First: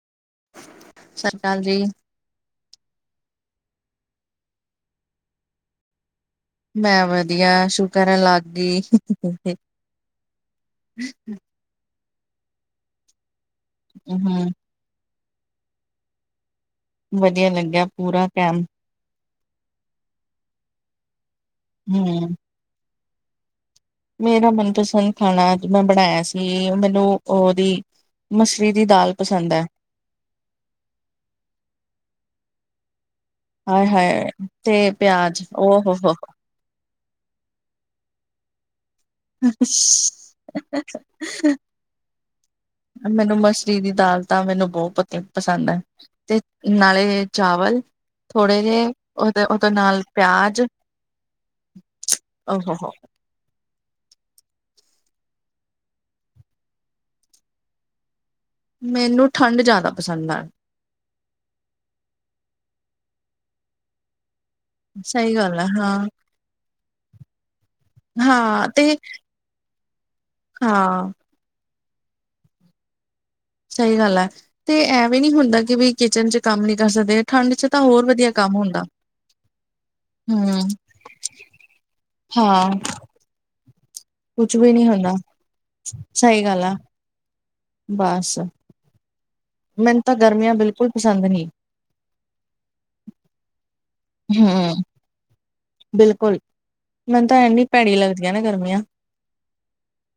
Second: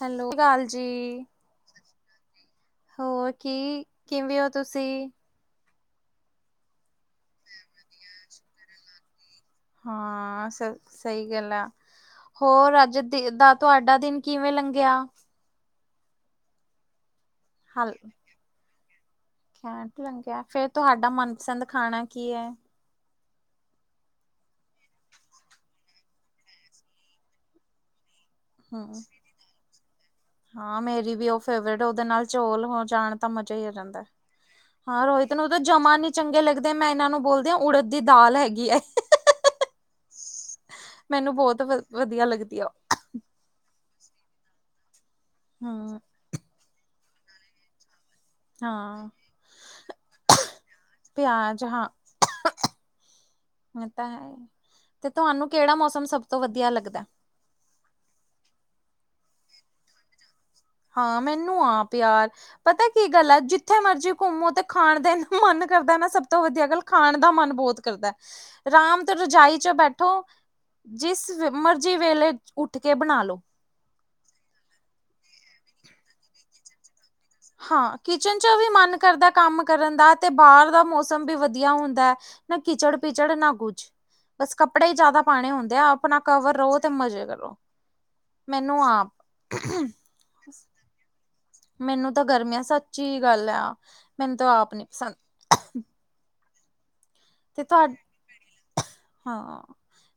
Hello ਕਾਲ ਜੀ, ਹਾਂਜੀ ਹੋਰ ਕੀ ਕਿਵੇਂ ਹੋ ਤੁਸੀਂ? ਮੈਂ ਵਧੀਆ ਸ਼ੁਕਰ ਐ ਲੱਗ ਗਈ। ਹਾਂ ਸ ਸਈ ਗੱਲ ਐ ਹੋਰ ਅੱਜ ਦੇ ਦਾ ਤੁਹਾਡਾ ਦਿਨ ਹੂੰ, ਕਿਵੇਂ ਲੰਘਿਆ? ਵਧੀਆ ਲੰਗਿਆ ਪੂਰਾ ਟੈਮ। ਲੰਗਿਆ ਫੇਰ ਤੁਹਾਡਾ ਮਨਪਸੰਦ ਖਾਣਾ ਕੀ ਹੂੰ। ਐ? ਮੇਰਾ ਮਨਪਸੰਦ ਖਾਣਾ ਅੱਜ ਮੈਂ ਬਣਾਇਆ ਸੀ ਮੈਨੂੰ ਓਦੀ ਮਛਰੀ ਦੀ ਹਮ ਦਾਲ ਪਸੰਦ ਐ। ਹਾਂ ਮੇਰੀ ਵੀ ਓ ਫੇਵਰੇਟ ਓਦੇ ਨਾਲ ਚੋਲ ਹੋ ਜਾਣ ਤਾਂ ਮਜ਼ਾ ਈ ਆ ਹਾਏ ਜਾਂਦੈ ਹਾਏ ਤੇ ਹਾਂ ਰੋਹਿਤ ਪਿਆਜ ਨੂੰ ਤਾਂ ਓ ਹੋ ਜਮਾ ਨੀ ਹੋ। ਚੰਗੇ ਲੱਗ ਤੇ ਮੈਂ ਏਨਾਂ ਨੂੰ ਬੋਲਦੀ ਆ ਉੜਦ ਦੀ ਦਾਲ ਹੈਗੀ ਐ। ਮੈਨੂੰ [unintelligible] ਬਹੁਤ ਵ ਵਧੀਆ ਲੱਗਦੀ ਆ ਮੈਨੂੰ ਮਛਰੀ ਦੀ ਦਾਲ ਤਾਂ ਮੈਨੂੰ ਬਹੁਤ ਪਸੰਦ ਐ ਹਮ ਤੇ ਨਾਲੇ ਚਾਵਲ। ਥੋੜੇ ਜੇ ਹਾਂ ਓਦੇ-ਓਦੇ ਨਾਲ ਪਿਆਜ ਪਿਆਜ ਓ ਹੋ-ਹੋ ਓ ਤਾਂ ਹੈ ਤੇ ਤੁਹਾਨੂੰ ਕੇੜਾ ਮੌਸਮ ਸਭ ਤੋਂ ਵਧੀਆ ਲੱਗਦੈ। ਮੈਨੂੰ ਠੰਡ ਜਾਦਾ ਪਸੰਦ ਆ। ਹਾਂ ਮੈਨੂੰ ਆਪ ਯਾਰ ਪਤਾ ਕੀ ਗੱਲ ਐ ਜਿੱਥੇ ਮਰਜੀ ਘੁੰਮੋ ਤੇ ਖਾਣ ਦਾ ਸਹੀ ਗੱਲ ਮਨ ਹੈ ਕਰਦਾ ਹਾਂ ਨਾ ਸਭ ਤੋਂ ਵਧੀਆ ਗੱਲ ਖਾਣ ਦਾ ਮਨ ਬੋਤ ਕਰਦੈ। ਹਾਂ ਤੇ ਰਾਮ ਤੋਂ ਰਜਾਈ ਚ ਬੈਠੋ ਹਾਂ ਜਿਸ ਮਰਜੀ ਵੇਲੇ ਉੱਠ ਕੇ ਬਣਾਲੋ। ਸਈ ਗੱਲ ਹੈ ਤੇ ਐਵੇਂ ਨੀ ਹੁੰਦਾ ਕਿ ਵੀ ਕਿਚਨ ਚ ਕੰਮ ਨੀ ਕਰ ਸਕਦੇ। ਠੰਡ ਚ ਤਾਂ ਹਾਂ ਹੋਰ ਵਧੀਆ ਕਿਚਨ ਚ ਕੰਮ ਵੀ ਹੁੰਦਾ। ਮਨ ਕਰਦੈ ਕੰਮ ਕਰਨ ਦਾ ਤੇ ਹੂੰ ਬਾਹਰ ਦਾ ਮੌਸਮ ਵੀ ਵਧੀਆ ਹੁੰਦੈ। ਨਾ ਹਾਂ ਕੀਚੜ ਪੀਚੜ ਨਾ ਕੁੱਛ। ਬਸ ਕੁਛ ਵੀ ਨੀ ਕੱਪੜੇ ਈ ਹੁੰਦਾ ਜਾਦਾ ਪਾਣੇ ਹੁੰਦੇ ਆ ਆਪਣਾ ਸਹੀ ਕਵਰ ਗੱਲ ਆ ਰੋ ਤੇ ਮਜ਼ੇ ਕਰੋ ਬਸ। ਮੈ ਨੂੰ ਆਪ ਮੈਨੂੰ ਤਾਂ ਗਰਮੀਆਂ ਬਿਲਕੁੱਲ ਪਸੰਦ ਨੀ। ਮੈਨੂੰ ਤਾਂ ਗਰਮੀਆਂ ਸੱਚੀ ਗੱਲ ਆ ਮੈਨੂੰ ਤਾਂ ਆਪ ਨੀ ਪਸੰਦ। ਬਿਲਕੁੱਲ ਮੈਨੂੰ ਤਾਂ ਤੇ ਐਨੀ ਤੁਹਾ ਭੈਂਡੀ ਲੱਗਦੀਆਂ ਨਾ ਗਰਮੀਆਂ। ਹਾਂ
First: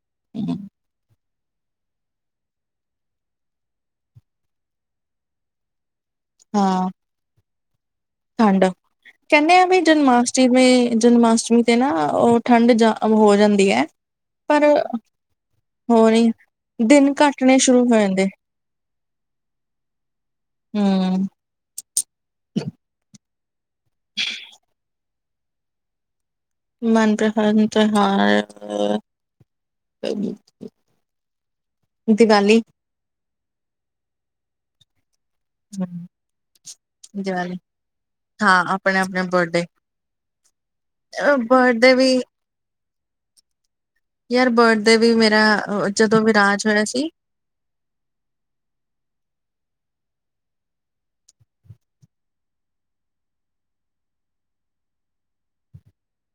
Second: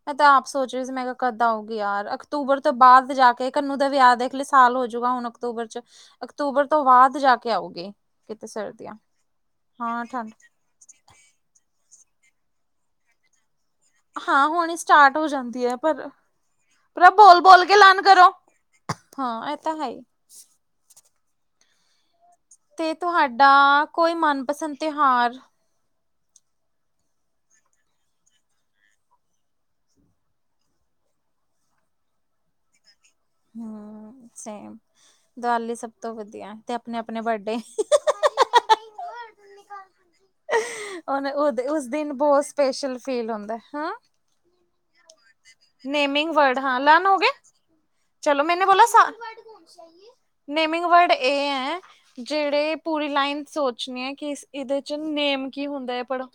ਮੈਂ ਤਾਂ [unintelligible] ਮੈਂ ਕਦ ਆਊਗੀ ਯਾਰ ਅਕਤੂਬਰ ਤੋਂ ਬਾਦ ਜਾ ਕੇ ਕਨੂੰ ਦਾ ਵਿਆਹ ਦੇਖਲੀ ਸਾਲ ਹੋਜੂਗਾ ਹੁਣ ਅਕਤੂਬਰ ਚ ਅਕਤੂਬਰ ਤੋਂ ਹਾਂ ਬਾਦ ਜਾ ਕੇ ਅਉਗੀ। ਠੰਡ ਕਹਿੰਨੇ ਆ ਵੀ ਠੰਡ ਜਨਮਾਸ਼ਟਮੀ ਜਨਮਾਸ਼ਟਮੀ ਤੇ ਨਾ ਓਹ ਠੰਡ ਜਾ ਹੋ ਜਾਂਦੀ ਐ। ਹਾਂ ਹੋਣੀ ਸਟਾਰਟ ਹੋ ਜਾਂਦੀ ਐ ਪਰ। ਨੀ ਦਿਨ ਪ੍ਰਭ ਘੱਟਣੇ ਬੋਲ-ਬੋਲ ਕੇ ਸ਼ੁਰੂ ਹੋ ਲਰਨ ਜਾਂਦੇ ਕਰੋ ਹਾਂ ਐ ਤਾਂ ਹੈ ਈ। ਹੂੰ [unintelligible] ਤੇ ਤੁਹਾਡਾ ਕੋਈ ਮਨਪਸੰਦ ਤਿਉਹਾਰ? ਮਨਪਸੰਦ ਤਿਉਹਾਰ [unintelligible] ਦੀਵਾਲੀ। ਹੂੰ ਸੇਮ ਦੀਵਾਲੀ ਸਭ ਤੋਂ ਵਧੀਆ ਤੇ ਆਪਣੇ ਆਪਣੇ ਬਰਡੇ। ਦੀਵਾਲੀ ਹਾਂ ਆਪਣੇ-ਆਪਣੇ ਬਰਡੇ ਓਨ ਓ ਦੇ ਉਸ ਬਰਡੇ ਵੀ ਦਿਨ ਬੋਤ ਸਪੈਸ਼ਲ ਫੀਲ ਹੁੰਦੈ ਹਾਂ। ਯਾਰ ਬਰਡ ਡੇ ਵੀ ਮੇਰਾ ਜਦੋਂ ਵਿਰਾਜ ਹੋਇਆ ਸੀ। ਚਲੋ ਮੈਨੇ ਬੋਲਾ ਸਾ ਨੇਮਿੰਗ ਵਰਡ ਏ ਐ। ਜੇੜ੍ਹੇ ਪੂਰੀ ਲਾਈਨ ਸੋਚਣੀ ਆ ਕੀ ਇਸ ਇਦੇ ਚ ਨੇਮ ਕੀ ਹੁੰਦੈ ਪੜੋ।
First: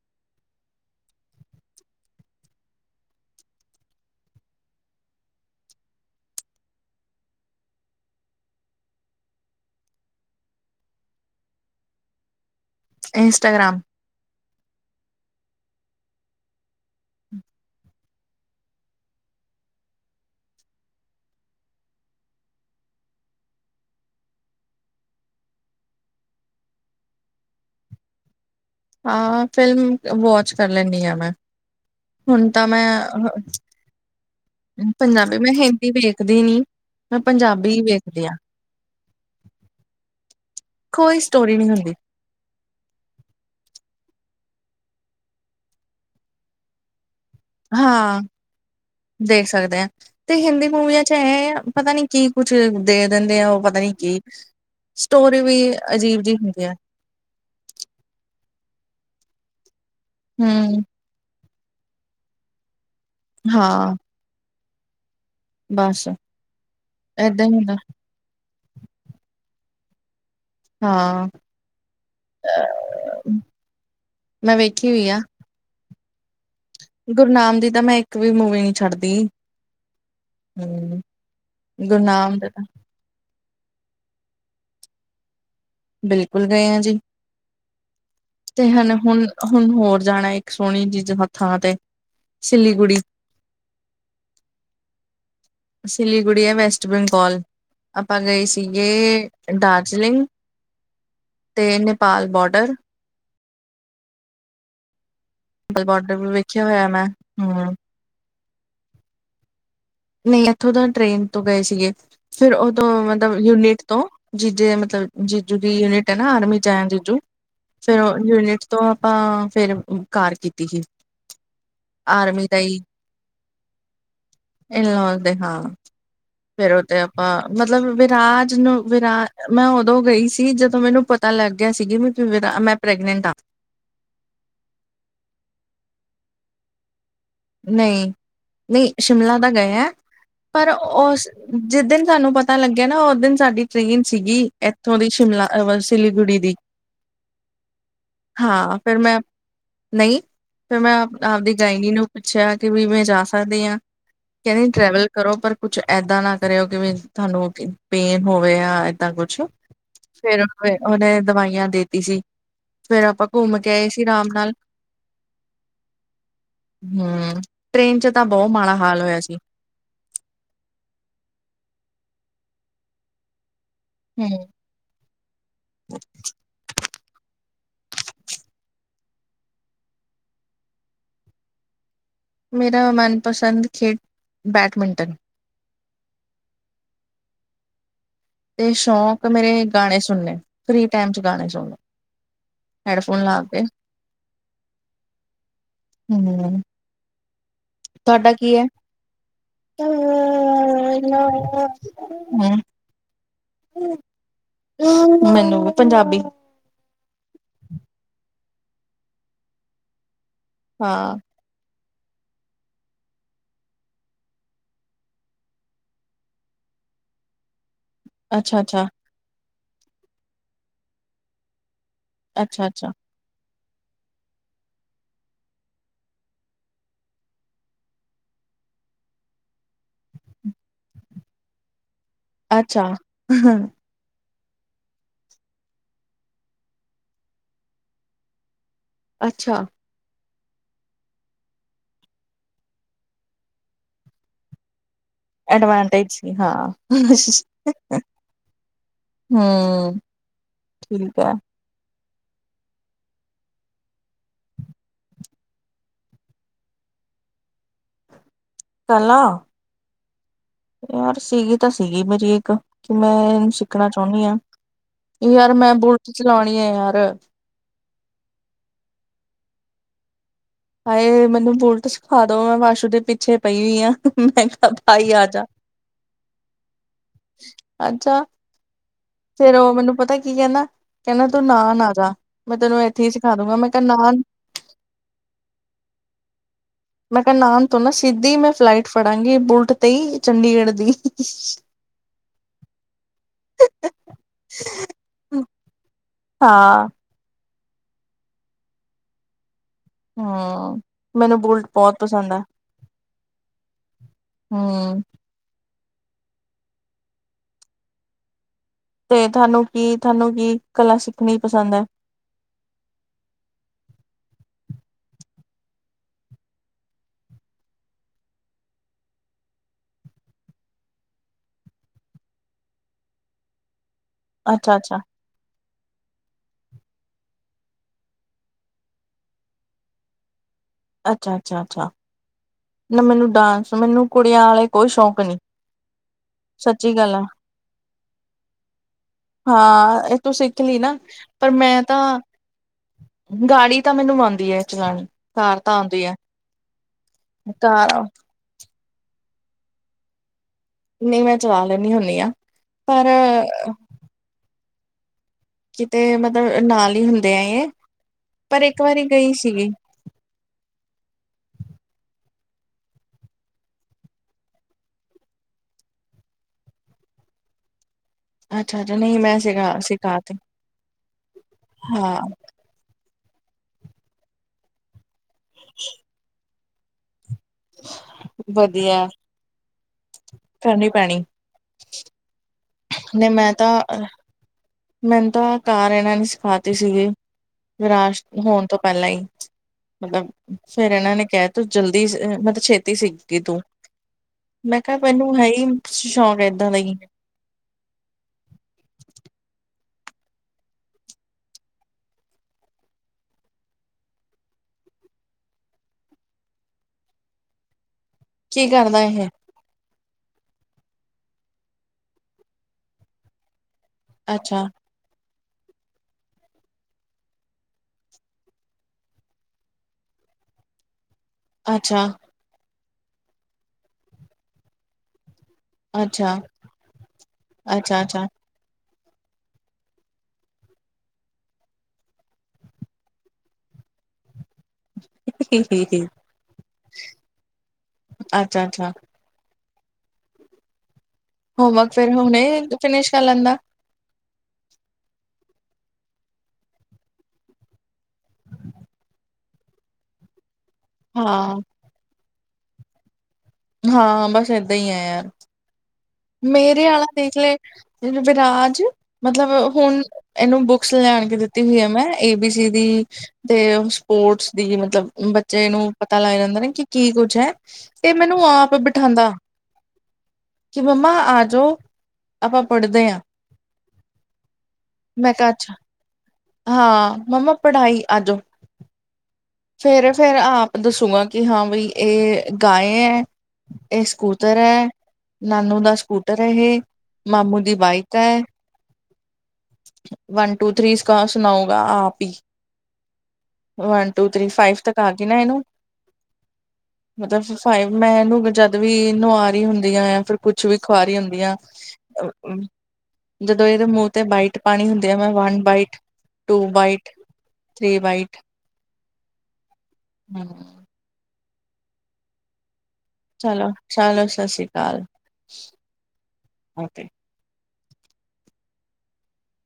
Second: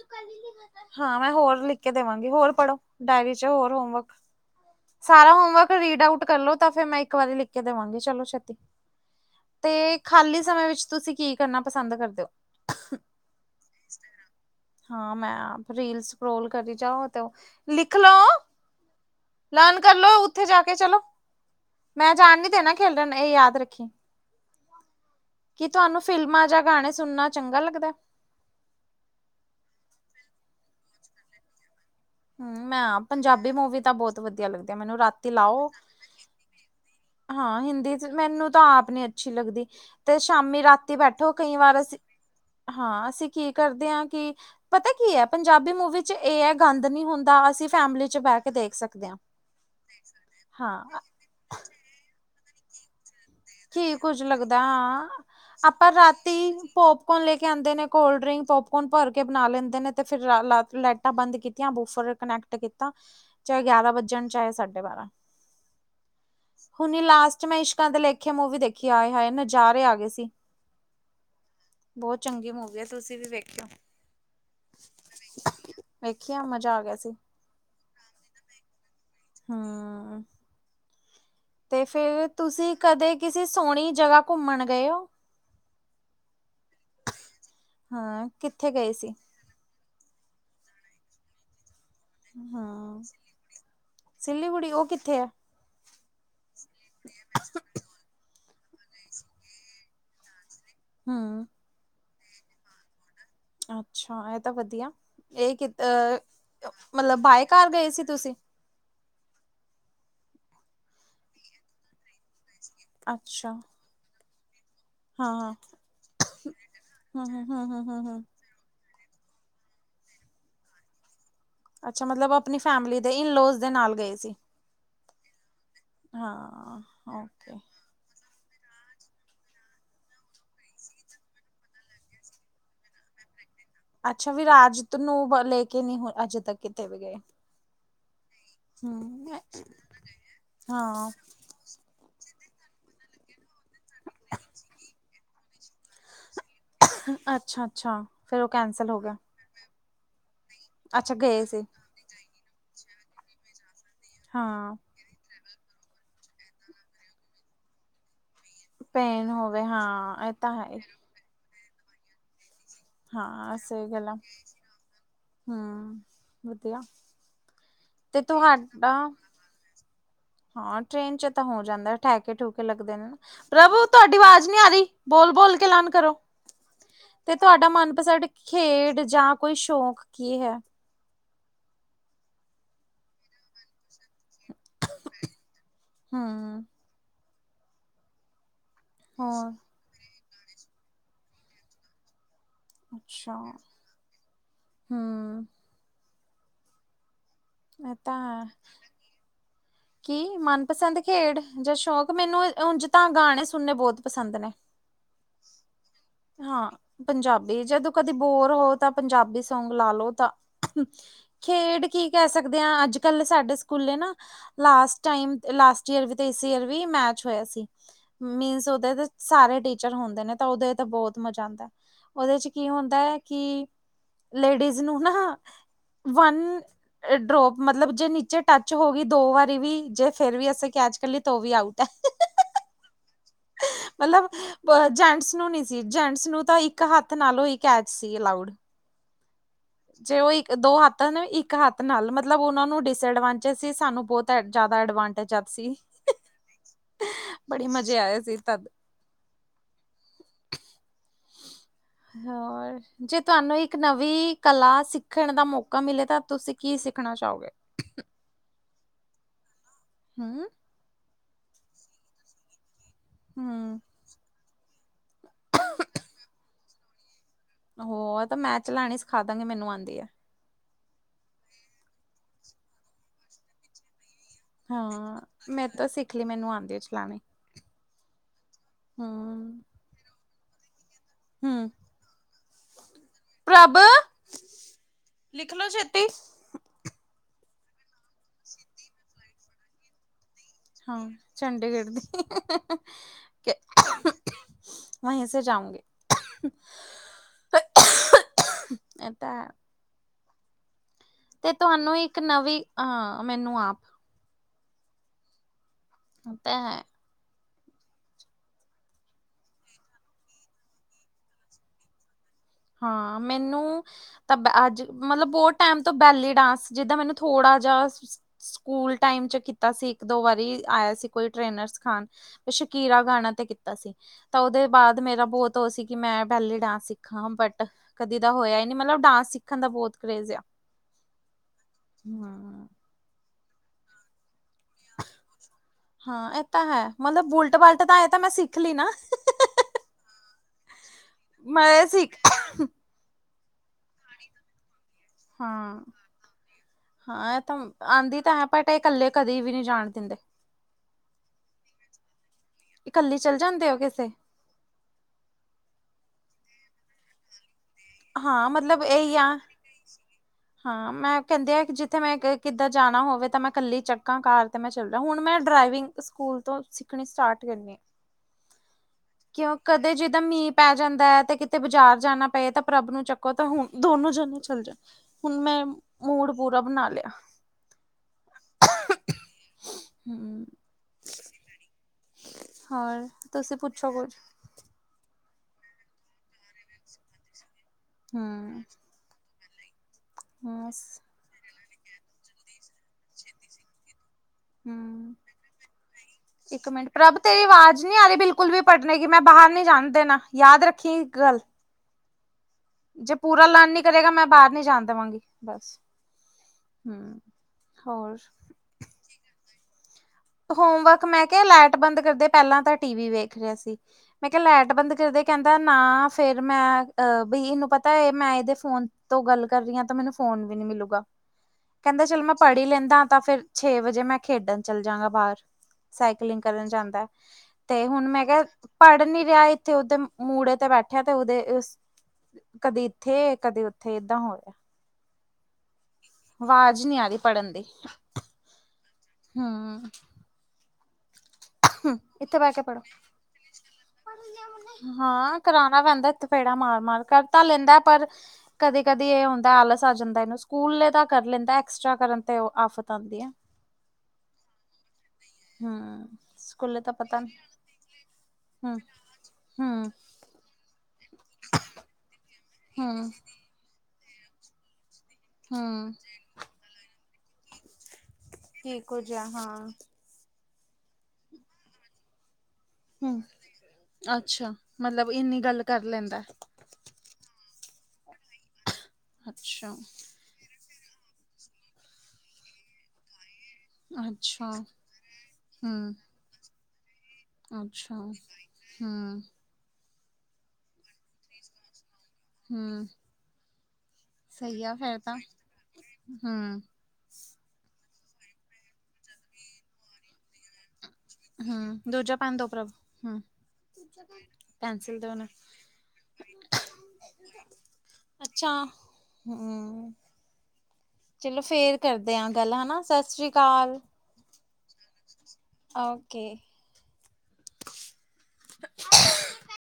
ਹਾਂ ਮੈਂ ਹੋਰ ਲਿਖ ਕੇ ਦੇਵਾਂਗੀ ਹੋਰ ਪੜ੍ਹੋ ਡਾਇਰੀ ਚ ਹੋਰ ਹੋਮਵਰਕ ਸਾਰਾ ਹੋਮਵਰਕ ਰੀਡ ਆਊਟ ਕਰਲੋ ਤਾਂ ਫਿਰ ਮੈਂ ਇੱਕ ਵਾਰੀ ਲਿਖ ਕੇ ਦੇਵਾਂਗੀ ਚਲੋ ਛੇਤੀ। ਤੇ ਖਾਲੀ ਸਮੇਂ ਵਿੱਚ ਤੁਸੀਂ ਕੀ ਕਰਨਾ ਪਸੰਦ ਕਰਦੇ ਓ? ਇੰਸਟਾਗ੍ਰਾਮ। ਹਾਂ ਮੈਂ ਰੀਲ ਸਕਰੋਲ ਕਰੀ ਜਾਓ ਤੇ ਲਿਖ ਲੋ। ਲਰਨ ਕਰਲੋ ਉੱਥੇ ਜਾ ਕੇ ਚਲੋ। ਮੈਂ ਜਾਣ ਨੀ ਦੇਣਾ ਖੇਡਣ ਏ ਯਾਦ ਰੱਖੀ। ਕੀ ਤੁਹਾਨੂੰ ਫਿਲਮਾਂ ਜਾਂ ਗਾਣੇ ਸੁਣਨਾ ਚੰਗਾ ਲੱਗਦੈ। ਹਾਂ ਫਿਲਮ ਵਾਚ ਕਰ ਲੈਂਦੀ ਆ ਮੈਂ ਹੁਣ ਹਮ ਤਾਂ ਮੈਂ ਅਹ, ਪੰਜਾਬੀ ਮੂਵੀ ਤਾਂ ਬਹੁਤ ਵਧੀਆ ਲੱਗਦੀ ਆ ਮੈਨੂੰ ਰਾਤੀ ਪੰਜਾਬੀ ਮੈਂ ਲਾਓ ਹਿੰਦੀ ਵੇਖਦੀ ਨੀ ਮੈਂ ਹਾਂ ਪੰਜਾਬੀ ਹੀ ਹਿੰਦੀ ਚ ਵੇਖਦੀ ਆ ਮੈਨੂੰ ਤਾਂ ਆਪ ਨੀ ਅੱਛੀ ਲੱਗਦੀ ਤੇ ਸ਼ਾਮੀ ਰਾਤੀ ਕੋਈ ਬੈਠੋ ਕਈ ਸਟੋਰੀ ਨਹੀਂ ਵਾਰ ਹੁੰਦੀ ਅਸੀਂ [inaudible] ਹਾਂ ਅਸੀਂ ਕੀ ਕਰਦੇ ਹਾਂ ਕਿ ਪਤਾ ਕੀ ਹੈ। ਪੰਜਾਬੀ ਮੂਵੀ ਚ ਇਹ ਹੈ ਗੰਦ ਨੀ ਹੁੰਦਾ। ਅਸੀਂ ਫੈਮਿਲੀ ਚ ਹਾਂ ਬਹਿ ਕੇ ਦੇਖ ਸਕਦੇ ਹਾਂ ਦੇਖ ਸਕਦੇ ਆ ਤੇ ਹਿੰਦੀ ਹਾਂ ਮੂਵੀਆਂ ਚ ਇਹ ਆ ਪਤਾ ਨੀ ਕੀ ਪੁੱਛ ਦੇ ਨੇ ਦੇ ਦਿੰਦੇ ਆ ਉਹ ਪਤਾ ਨੀ ਕੀ ਕੁੱਝ ਲੱਗਦਾ ਹਾਂ ਸਟੋਰੀ ਵੀ ਅਜੀਬ ਜਿਹੀ ਹੁੰਦੀ ਹੈ। ਕੋਨ ਲੈ ਕੇ ਆਂਦੇ ਨੇ, ਕੋਲਡ ਡਰਿੰਕ, ਪੋਪਕੋਰਨ ਭਰ ਕੇ ਬਣਾ ਲੈਂਦੇ ਨੇ ਤੇ ਫਿਰ ਰਾ ਲਾ ਹੂੰ ਲੈ ਟਾਂ ਬੰਦ ਕੀਤੀਆਂ, ਬੂਫਰ ਕਨੈਕਟ ਕੀਤਾ, ਚਾਹੇ ਗਿਆਰਾਂ ਹਾਂ ਵੱਜਣ ਚਾਹੇ ਸਾਢੇ ਬਾਰਾਂ। ਬਸ ਹੁਨੀ ਲਾਸਟ ਏਦਾਂ ਹੀ ਮੈਂ ਹੁੰਦਾ ਇਸ਼ਕਾਂ ਦੇ ਲੇਖ ਕਿਆ ਮੂਵੀ ਦੇਖੀ ਆਏ ਹਾਏ ਨਜ਼ਾਰੇ ਆ ਗਏ ਸੀ। ਹਾਂ। ਬਹੁਤ ਚੰਗੀ ਮੂਵੀ ਹੈ ਤੁਸੀਂ ਵੀ ਵੇਖਿਓ ਮੈ ਵੇਖੀ ਹੋਈ ਆ। ਵੇਖੀ ਆ ਮੈਂ। ਗੁਰਨਾਮ ਦੀ ਤਾ ਮੈਂ ਇੱਕ ਵੀ ਮੂਵੀ ਨੀ ਛੱਡਦੀ। ਹੁੰ। ਹੂੰ। ਤੇ ਫਿਰ ਗੁਰਨਾਮ ਦੇ ਤਾਂ ਤੁਸੀ ਕਦੇ ਕਿਸੇ ਸੋਣੀ ਜਗ੍ਹਾ ਘੁੰਮਣ ਗਏ ਓ? ਬਿਲਕੁਲ ਗਏ ਆਂ ਜੀ, ਹਾਂ ਤੇ ਕਿੱਥੇ ਹਨ ਗਏ ਸੀ? ਹੁਨ ਹੁਨ ਹੋਰ ਜਾਣਾ ਇੱਕ ਸੋਣੀ ਜੀ ਜਹ ਥਾਂ ਤੇ। ਸਿਲੀਗੁੜੀ ਹਾਂ ਸਿਲੀਗੂੜੀ, ਸਿਲੀਗੁੜੀ ਓ ਕਿੱਥੇ ਐ? ਸਿਲੀਗੁੜੀ ਐ ਵੈਸਟ ਬੰਗੋਲ। ਆਪਾਂ ਗਏ ਸੀਗੇ ਦਾਰਜਲਿੰਗ ਹੂੰ। ਤੇ ਨੇਪਾਲ ਬੋਡਰ ਅੱਛਾ ਏ ਤਾਂ ਵਧੀਆ, ਏ ਕਿ ਨੇਪਾਲ ਬੋਡਰ ਵੀ ਵੇਖਿਆ ਹੋਇਆ ਮੈਂ ਮਤਲਬ ਬਾਏ ਕਾਰ ਹੂੰ ਗਏ ਸੀ ਤੁਸੀਂ? ਨਈ ਇਥੋਂ ਦਾ ਟ੍ਰੇਨ ਤੋਂ ਗਏ ਸੀਗੇ ਫਿਰ ਉਦੋਂ ਮਤਲਬ ਅੱਛਾ ਯੂਨਿਟ ਤੋਂ ਜਿਜੈ ਮਤਲਬ ਹਾਂ। ਜੀਜੂ ਦੀ ਯੂਨਿਟ ਐ ਨਾ ਆਰਮੀ ਚ ਆਇਆ ਜੀਜੂ ਹੂੰ ਹੂੰ ਹੂੰ ਹੂੰ ਫੇਰ ਹੂੰ ਹੂੰ ਯੂਨਿਟ ਤੋਂ ਆਪਾਂ ਫੇਰ ਕਾਰ ਕੀਤੀ ਹੀ। ਅੱਛਾ ਮਤਲਬ ਆਰਮੀ ਆਪਣੀ ਫੈਮਿਲੀ ਦੇ ਇਨਲੋਸ ਦੇ ਨਾਲ ਗਏ ਸੀ। ਇਨ ਦੇ ਹਾਂ ਫੇਰ ਓ ਹਾਂ ਤੇ ਆਪਾਂ ਓਕੇ ਮਤਲਬ ਵਿਰਾਜ ਨੂੰ ਵਿਰਾ ਮੈਂ ਉਦੋਂ ਗਈ ਸੀ ਜਦੋਂ ਮੈਨੂੰ ਪਤਾ ਲੱਗ ਗਿਆ ਸੀਗੀ ਵੀਰਾ ਮੈਂ ਪ੍ਰੈਗਨੈਂਟ ਆ। ਅੱਛਾ ਵੀ ਰਾਜ ਨੂੰ ਲੈ ਕੇ ਨੀ ਅਜੇ ਤੱਕ ਕਿਤੇ ਵੀ ਗਏ। ਨਈ ਨੀ ਸ਼ਿਮਲਾ ਹੂੰ ਤਾਂ ਗਏ ਐ ਪਰ ਹਾਂ ਉਸ ਜਿਸ ਦਿਨ ਸਾਨੂੰ ਪਤਾ ਲੱਗਿਆ ਨਾ ਓ ਦਿਨ ਸਾਡੀ ਟ੍ਰੇਨ ਸੀਗੀ ਇੱਥੋਂ ਦੀ ਸ਼ਿਮਲਾ ਸਿਲੀਗੁੜੀ ਦੀ ਼ ਅੱਛਾ-ਅੱਛਾ ਫਿਰ ਓ ਕੈਂਸਲ ਹੋ ਗਿਆ। ਨਈ ਫਿਰ ਮੈਂ ਆਪ ਅੱਛਾ ਗਏ ਆਪਦੀ ਸੀ ਗਾਇਨੀ ਨੂੰ ਪੁੱਛਿਆ ਕਿ ਵੀ ਮੈਂ ਜਾ ਸਕਦੀ ਆ ਕਹਿੰਦੀ ਹਾਂ ਟਰੈਵਲ ਕਰੋ ਪਰ ਕੁਛ ਏਦਾਂ ਨਾ ਕਰਿਓ ਕਿ ਤੁਹਾਨੂੰ ਪੇਨ ਹੋਵੇ ਆ ਏਦਾਂ ਪੇਨ ਕੁਛ ਹੋਵੇ ਹਾਂ ਇਹ ਫੇਰ ਤਾਂ ਹੈ ਹੀ। ਓਨੇ ਦਵਾਈਆਂ ਦੇਤੀ ਸੀ ਫਿਰ ਆਪਾਂ ਘੁੰਮ ਕੇ ਸਹੀ ਆਏ ਸੀ ਗੱਲ ਆ ਆਰਾਮ ਨਾਲ ਹਾਂ, ਵਧੀਆ ਹੂੰ ਟ੍ਰੇਨ ਚ ਤੇ ਤਾਂ ਬਹੁਤ ਮਾੜਾ ਤੁਹਾਡਾ ਹਾਲ ਹੋਇਆ ਸੀ। ਹਾਂ ਟ੍ਰੇਨ ਚ ਤਾਂ ਹੋ ਜਾਂਦਾ ਠੈਕੇ ਠੂਕੇ ਲੱਗਦੇ ਨੇ ਨਾ ਪ੍ਰਭੂ ਤੁਹਾਡੀ ਹੂੰ ਆਵਾਜ਼ ਨੀ ਆ ਰਈ ਬੋਲ-ਬੋਲ ਕੇ ਐਲਾਨ ਕਰੋ। ਤੇ ਤੁਹਾਡਾ ਮਨਪਸੰਦ ਖੇਡ ਜਾਂ ਕੋਈ ਸ਼ੌਕ ਕੀ ਹੈ? ਮੇਰਾ ਮਨਪਸੰਦ ਖੇਡ ਬੈਡਮਿੰਟਨ। ਹੂੰ। ਤੇ ਸ਼ੌਂਕ ਹੋਰ ਮੇਰੇ ਗਾਣੇ ਸੁਣਨੇ ਫ੍ਰੀ ਟਾਈਮ ਚ ਗਾਣੇ ਸੁਣਨੇ ਹੈੇਡਫੋਨ ਅੱਛਾ ਲਾ ਕੇ ਹੂੰ ਹੂੰ ਮੈਂ ਤਾਂ ਤੁਹਾਡਾ ਆ ਕੀ ਹੈ? ਕੀ ਮਨਪਸੰਦ ਖੇਡ ਜਾਂ ਸ਼ੌਕ ਮੈਨੂੰ ਹੂੰ ਉਝ ਤਾਂ ਗਾਣੇ ਸੁਣਨੇ ਬਹੁਤ ਪਸੰਦ ਨੇ?? [unintelligible] ਮੈਨੂੰ ਵੀ ਪੰਜਾਬੀ ਹਾਂ ਪੰਜਾਬੀ ਜਦੋਂ ਕਦੀ ਬੋਰ ਹੋ ਤਾਂ ਪੰਜਾਬੀ ਸੌਗ ਲਾ ਲੋ ਤਾਂ ਹਾਂ ਖੇਡ ਕੀ ਕਹਿ ਸਕਦੇ ਹਾਂ ਅੱਜ ਕੱਲ ਸਾਡੇ ਸਕੂਲੇ ਨਾ ਲਾਸਟ ਟਾਈਮ ਲਾਸਟ ਈਅਰ ਵੀ ਇਸ ਈਅਰ ਵੀ ਮੈਚ ਹੋਇਆ ਸੀ ਅੱਛਾ ਮੀਨਸ ਅੱਛਾ ਓਦੇ ਸਾਰੇ ਟੀਚਰ ਹੁੰਦੇ ਨੇ ਤਾਂ ਉਹਦੇ ਤੇ ਬਹੁਤ ਮਜ਼ਾ ਆਂਦਾ ਉਹਦੇ ਚ ਅੱਛਾ ਕੀ ਅੱਛਾ ਹੁੰਦੈ ਕਿ ਲੇਡੀਜ਼ ਨੂੰ ਨਾ ਵਨ ਡਰੋਪ ਮਤਲਬ ਜੇ ਨੀਚੇ ਟੱਚ ਹੋ ਗਈ ਦੋ ਵਾਰ ਵੀ ਜੇ ਫੇਰ ਵੀ ਅਸੀਂ ਕੈਚ ਕਰੀ ਤ ਉਹ ਵੀ ਆਊਟ ਹੈ। ਅੱਛਾ ਹ ਮਤਲਬ ਜੈਂਟਸ ਨੂੰ ਨੀ ਸੀ ਜੈਂਟਸ ਨੂੰ ਤਾਂ ਇੱਕ ਹੱਥ ਨਾਲੋਂ ਹੀ ਕੈਚ ਸੀ ਅਲਾਉਡ ਅੱਛਾ ਜੇ ਉਹ ਇੱਕ ਦੋ ਹੱਥ, ਇੱਕ ਹੱਥ ਨਾਲ ਮਤਲਬ ਉਹਨਾ ਨੂੰ ਡਿਸੈਡਵਾਂਟੇਜ ਸੀ ਸਾਨੂੰ ਬੌਤਾ ਜੈਦਾ ਐਡਵਾਂਟੇਜ ਸੀ ਐਡਵਾਂਟੇਜ ਸੀ ਹਾਂ। ‌ [unintelligible] ਹੂੰ ਠੀਕ ਐ। ਹੋਰ, ਜੇ ਤੁਆਨੂੰ ਇੱਕ ਨਵੀਂ ਕਲਾ ਸਿੱਖਣ ਦਾ ਮੌਕਾ ਮਿਲੇ ਤਾਂ ਤੁਸੀਂ ਕੀ ਸਿੱਖਣਾ ਚਾਓਗੇ? ਕਲਾ ਹੂੰ। ਯਾਰ ਸੀਗੀ ਤਾਂ ਸੀਗੀ ਮੇਰੀ ਇੱਕ। ਕਿ ਮੈਂ ਇਨੂੰ ਹੂੰ ਸਿੱਖਣਾ ਚਾਹੁੰਨੀ ਆ, ਯਾਰ ਮੈਂ ਬੁਲਟ ਚਲਾਉਣੀਏ ਯਾਰ। ਹੋ ਏਤਾਂ ਮੈਂ ਚਲਾਣੀ ਸਿਖਾ ਦਾਂਗੀ ਮੈਨੂੰ ਆਂਦੀ ਐ। ਹਾਏ ਮੈਨੂੰ ਬੂਲਟ ਸਿਖਾ ਦੋ ਮੈਂ ਵਾਸ਼ੂ ਦੇ ਪਿੱਛੇ ਪਈ ਹੋਈ ਆ, ਮੈਂ ਭਾਈ ਹਾਂ, ਆ ਜਾ ਮੈਂ ਤਾਂ ਸਿੱਖ ਲਈ ਮੈਨੂੰ ਆਂਦੀ ਏ ਚਲਾਣੀ ਅੱਛਾ ਹੂੰ। ਫੇਰ ਉਹ ਮੈਨੂੰ ਪਤਾ ਕੀ ਕੈਂਦਾ, ਕੈਂਦਾ ਤੂੰ ਹਮ ਨਾਨ ਆਜਾ ਮੈਂ ਤੈਨੂੰ ਏ ਥੀ ਸਿਖਾ ਦੂੰਗਾ ਮੈਂ ਪ੍ਰਭ ਕਿਆ ਨਾਨ ਲਿਖ ਲੋ ਛੇਤੀ ਮੈਂ ਕਿਹਾ ਨਾਨ ਤੋਂ ਨਾ ਸਿੱਧੀ ਮੈਂ ਫਲਾਈਟ ਫੜਾਂਗੀ ਬੁਲਟ ਤੇ ਈ ਚੰਡੀਗੜ੍ਹ ਦੀ ਹਾਂ, ਚੰਡੀਗੜ੍ਹ ਦੀ [unintelligible] ਵਹੀ ਸੇ ਜਾਊਂਗੀ ਹਾਂ ਏ ਤਾਂ ਐ। ਹਾਂ। ਤੇ ਤੁਆਨੂੰ ਇੱਕ ਨਵੀਂ ਅਹ ਮੈਨੂੰ ਆਪ ਹੂੰ। ਓ ਤਾਂ ਹੈ। ਤੇ ਤੁਆਨੂੰ ਕੀ, ਤੁਆਨੂੰ ਕੀ ਕਲਾ ਸਿੱਖਣੀ ਪਸੰਦ ਐ। ਹਾਂ, ਮੈਨੂੰ ਤ ਬ ਅੱਜ ਮਤਲਬ ਬੌਤ ਟੈਮ ਤੋਂ ਬੈਲੀ ਡਾਂਸ ਜਿਦਾਂ ਮੈਨੂੰ ਥੋੜਾ ਜਾ ਸਕੂਲ ਟਾਈਮ ਚ ਕੀਤਾ ਸੀ ਇੱਕ-ਦੋ ਵਾਰੀ ਆਇਆ ਸੀ ਕੋਈ ਟ੍ਰੇਨਰ ਸਿੱਖਾਨ। ਸ਼ਕੀਰਾ ਗਾਣਾ ਤੇ ਕੀਤਾ ਸੀ ਤਾਂ ਉਦੇ ਅੱਛਾ-ਅੱਛਾ, ਬਾਦ ਮੇਰਾ ਬੌਤ ਓ ਸੀ ਕਿ ਮੈਂ ਬੈਲੀ ਡਾਂਸ ਸਿੱਖਾ। ਹਾਂ, ਬਟ ਕਦੀ ਦਾ ਹੋਇਆ ਈ ਨੀ ਮਤਲਬ ਡਾਂਸ ਸਿੱਖਣ ਦਾ ਬਹੌਤ ਕਰੇਜ ਆ। ਅੱਛਾ, ਅੱਛਾ, ਅੱਛਾ। ਹਾਂ। ਨਾ ਮੈਨੂੰ ਡਾਂਸ, ਮੈਨੂੰ ਕੁੜੀਆਂ ਆਲੇ ਕੋਈ ਸ਼ੌਕ ਨੀ। ਹਾਂ, ਐ ਤਾਂ ਹੈ ਸੱਚੀ ਗੱਲ ਆ ਮਤਲਬ ਬੁਲਟ ਬਲਟ ਤਾਂ ਐਤਾਂ ਮੈਂ ਸਿੱਖ ਲਈ ਨਾ। ਹਾਂ ਐ ਤੂੰ ਸਿੱਖ ਲਈ ਨਾ ਪਰ ਮੈਂ ਇਹ ਸਿੱਖ ਤਾਂ ਗਾੜੀ ਤਾਂ ਮੈਨੂੰ ਆਂਦੀ ਐ ਚਲਾਣੀ ਕਾਰ ਤਾਂ ਹਾਂ ਆਉਂਦੀ ਐ। ਹਾਂ ਐ ਤਾਂ ਆਂਦੀ ਤਾਂ ਹੈ ਬਟ ਏ ਕੱਲੇ ਕਦੇ ਵੀ ਨਈ ਜਾਣ ਦਿੰਦੇ। ਨਈ ਮੈਂ ਚਲਾ ਲੈਂਦੀ ਹੁਣੀ ਆ ਪਰ ਇਕੱਲੀ ਚੱਲ ਜਾਂਦੇ ਹੋ ਕਿਸੇ ਕਿਤੇ ਮਤਲਬ ਨਾਲ ਈ ਹੁੰਦੇ ਐ ਏ ਹਾਂ ਪਰ ਇੱਕ ਮਤਲਬ ਵਾਰੀ ਇਹੀ ਆ ਗਈ ਸੀਗੀ। ਹਾਂ, ਮੈਂ ਕੈਂਦੇ ਆ ਜਿੱਥੇ ਮੈਂ ਕਿੱਦਾਂ ਜਾਣਾ ਹੋਵੇ ਤਾਂ ਮੈਂ ਕੱਲੀ ਚੱਕਾਂ ਕਾਰ ਮੈਂ ਚੱਲ ਜਾਉ, ਹੁਣ ਮੈਂ ਡਰਾਈਵਿੰਗ ਸਕੂਲ ਤੋਂ ਸਿੱਖਣੀ ਸਟਾਰਟ ਕਰਨੀ। ਅੱਛਾ-ਅੱਛਾ ਨਹੀਂ ਮੈਂ ਕਿਉਂ ਸਿਖਾ ਕਦੇ ਸਿਖਾ ਜਿੱਦਾਂ ਤੇ ਮੀਂਹ ਪੈ ਜਾਂਦਾ ਐ ਤੇ ਕਿਤੇ ਬਾਜ਼ਾਰ ਹਾਂ ਜਾਣਾ ਪਏ ਤਾਂ ਪ੍ਰੱਬ ਨੂੰ ਚੱਕੋ ਤਾਂ ਹੁਣ ਦੋਨੋ ਜਣੇ ਚੱਲ ਜਾ ਹੁਣ ਮੈਂ ਮੂਡ ਪੂਰਾ ਬਣਾ ਲਿਆ। ਵਦੀਆ। ਹੂੰ। ਕਰਣੀ ਪੈਣੀ। ਹੋਰ, ਤੁਸੀਂ ਪੁੱਛੋ ਕੁੱਝ। ਮੈਨ ਤਾਂ ਕਾਰ ਇਨਾਂ ਨੇ ਸਿਖਾਤੀ ਸੀਗੀ। ਵਿਰਾਸ਼ਤ ਹਮ ਹੋਣ ਤੋਂ ਪੈਲਾਂ ਈ ਮਤਲਬ ਬਸ ਫੇਰ ਇਨਾਂ ਨੇ ਕੈ ਤੁ ਜਲਦੀ ਮਤਲਬ ਛੇ ਤੀ ਸਿੱਖ ਗੀ ਤੂੰ, ਮੈਂ ਕਿਆ ਹਮ ਮੈਨੂੰ ਹੈ ਹੀ ਸ਼ੌਕ ਇੱਕ ਏਦਾਂ ਦਾ ਮਿੰਟ ਹੈ। ਪ੍ਰਭ ਤੇਰੀ ਆਵਾਜ਼ ਨਹੀਂ ਆ ਰਹੀ ਬਿਲਕੁਲ ਵੀ ਪੜ੍ਹਨੇ ਕਿ ਮੈਂ ਬਾਹਰ ਨੀ ਜਾਣ ਦੇਣਾ, ਯਾਦ ਰੱਖੀ ਇੱਕ ਗੱਲ। ਜੇ ਪੂਰਾ ਲਰਨ ਨੀ ਕਰੇਗਾ ਮੈਂ ਬਾਹਰ ਨੀ ਜਾਣ ਦੇਵਾਂਗੀ, ਬਸ। ਹੂੰ ਹੋਰ ਕੀ ਕਰਦਾ ਇਹ? ਹੋਮ ਵਰਕ ਮੈਂ ਕਿਹਾ ਲੈਟ ਬੰਦ ਕਰਦੇ, ਪਹਿਲਾਂ ਤਾਂ ਟੀ ਵੀ ਵੇਖ ਰਿਹਾ ਸੀ, ਮੈਂ ਕਿਹਾ ਅੱਛਾ ਲੈਟ ਬੰਦ ਕਰਦੇ। ਕਹਿੰਦਾ ਨਾ ਫੇਰ ਮੈਂ ਅਹ ਬਈ ਇਹਨੂੰ ਪਤਾ ਹੈ ਮੈਂ ਇਹਦੇ ਫੋਨ ਤੋਂ ਗੱਲ ਕਰ ਰਹੀ ਹਾਂ ਤਾਂ ਮੈਨੂੰ ਫੋਨ ਵੀ ਨੀ ਮਿਲੂਗਾ। ਕਹਿੰਦਾ ਅੱਛਾ ਚਲੋ ਮੈਂ ਪੜ੍ਹ ਹੀ ਲੈਂਦਾ, ਤਾਂ ਫਿਰ ਛੇ ਵਜੇ ਮੈਂ ਖੇਡਣ ਚੱਲ ਜਾਂਗਾ ਬਾਹਰ। ਅੱਛਾ ਸਾਈਕਲਿੰਗ ਕਰਨ ਜਾਂਦਾ ਤੇ ਅੱਛਾ ਹੁਣ ਮੈਂ ਕਿਹਾ ਪੜ੍ਹ ਨੀ ਰਿਹਾ ਇੱਥੇ ਉਹਦੇ ਮੁੜੇ ਤੇ ਬੈਠਿਆ ਤੇ ਓਦੇ। ਕਦੇ ਇੱਥੇ ਕਦੇ ਉੱਥੇ ਏਦਾਂ ਹੋ ਰਿਹਾ। [unintelligible] ਆਵਾਜ਼ ਨਹੀਂ ਆ ਰਹੀ ਪੜ੍ਹਨ ਦੀ। ਅੱਛਾ-ਅੱਛਾ। ਹਾਂ। ਹੋਮਵਰਕ ਫਿਰ ਇੱਥੇ ਹੁਣੇ ਬਹਿ ਕੇ ਪੜ੍ਹੋ ਫਿਨਿਸ਼ ਕਰ ਲੈਂਦਾ। ਹਾਂ ਕਰਾਣਾ ਪੈਂਦਾ ਥਪੇੜਾ ਮਾਰ-ਮਾਰ ਕਰ ਤਾਂ ਲੈਂਦਾ ਪਰ ਕਦੀ-ਕਦੀ ਏ ਹੁੰਦਾ ਆਲਸ ਆ ਜਾਂਦਾ ਇਹਨੂੰ ਸਕੂਲ ਨੇ ਤਾਂ ਕਰ ਲੈਂਦਾ ਹਾਂ ਐਕਸਟਰਾ ਕਰਨ ਤੇ ਉਹ ਆਫ਼ਤ ਆਂਦੀ ਹੈ। ਹਾਂ ਬਸ ਏਦਾਂ ਹੀ ਆ ਯਾਰ ਹਾਂ। ਮੇਰੇ ਆਲਾ ਦੇਖ ਲੈ, ਹੂੰ ਵਿਰਾਜ ਮਤਲਬ ਹੂੰ ਹੁਣ ਇਹਨੂੰ ਬੁੱਕਸ ਲਿਆਣ ਕੇ ਦਿੱਤੀ ਹੋਈ ਆ ਮੈਂ, ਏ ਬੀ ਸੀ ਦੀ ਹੂੰ ਤੇ ਸਪੋਰਟਸ ਦੀ ਮਤਲਬ ਬੱਚੇ ਨੂੰ ਹੂੰ ਪਤਾ ਲੱਗ ਜਾਂਦਾ ਨੇ ਕਿ ਕੀ ਕੁੱਛ ਹੈ ਤੇ ਮੈਨੂੰ ਆਪ ਕੀ ਕੁੱਝ ਆ ਬਿਠਾਂਦਾ। ਹਾਂ ਕਿ ਮੰਮਾ ਆਜੋ ਆਪਾਂ ਪੜ੍ਹਦੇ ਹਾਂ। ਹੂੰ ਅੱਛਾ ਮਤਲਬ ਮੈਂ ਇੰਨੀ ਕਿਹਾ ਗੱਲ ਅੱਛਾ ਕਰ ਲੈਂਦਾ। ਹਾਂ ਮੰਮਾ ਪੜ੍ਹਾਈ ਆਜੋ। ਅੱਛਾ। ਫੇਰ-ਫੇਰ ਆਪ ਦੱਸੂਗਾ ਕਿ ਹਾਂ ਬਈ ਇਹ ਗਾਯ ਐ। ਇਹ ਅੱਛਾ ਸਕੂਤਰ ਹੂੰ ਐ ਨਾਨੂ ਦਾ ਸਕੂਟਰ ਹੈ ਯੇ। ਅੱਛਾ ਹੂੰ। ਵਨ ਟੂ ਥ੍ਰਰੀ ਸਕ ਸੁਣਾਉਗਾ ਆਪ ਹੀ। ਹੂੰ। ਵਨ ਟੂ ਥ੍ਰੀ ਸਹੀ ਫਾਈਵ ਤੱਕ ਫੇਰ ਆ ਤਾਂ ਗਈ ਨਾ ਇਹਨੂੰ। ਹੂੰ ਮਤਲਬ ਫਾਈਵ ਮੈਂ ਇਹਨੂੰ ਜਦ ਵੀ ਨੁਆ ਰਹੀ ਹੁੰਦੀਆਂ ਹਾਂ ਯਾਂ ਫਿਰ ਕੁੱਛ ਵੀ ਖੁਆ ਰੀ ਹੁੰਦੀ ਆਂ ਹੂੰ ਦੂਜਾ ਅ ਪੈਨ ਦੋ ਪ੍ਰਭ ਹੂੰ ਜਦੋਂ ਇਹਦੇ ਮੂੰਹ ਤੇ ਬਾਈਟ ਪਾਣੀ ਪੈਨਸਿਲ ਹੁੰਦੀ ਦੋ ਆ, ਨਾ ਮੈਂ one byte, two byte three byte. ਅੱਛਾ ਹੂੰ। [unintelligible] ਚਲੋ, ਫੇਰ ਕਰਦੇ ਆ ਗੱਲ ਹਨਾ। ਸਤਿ ਸ੍ਰੀ ਚਲੋ, ਅਕਾਲ ਚਲੋ, ਸਤਿ ਸ਼੍ਰੀ ਅਕਾਲ। Okay okay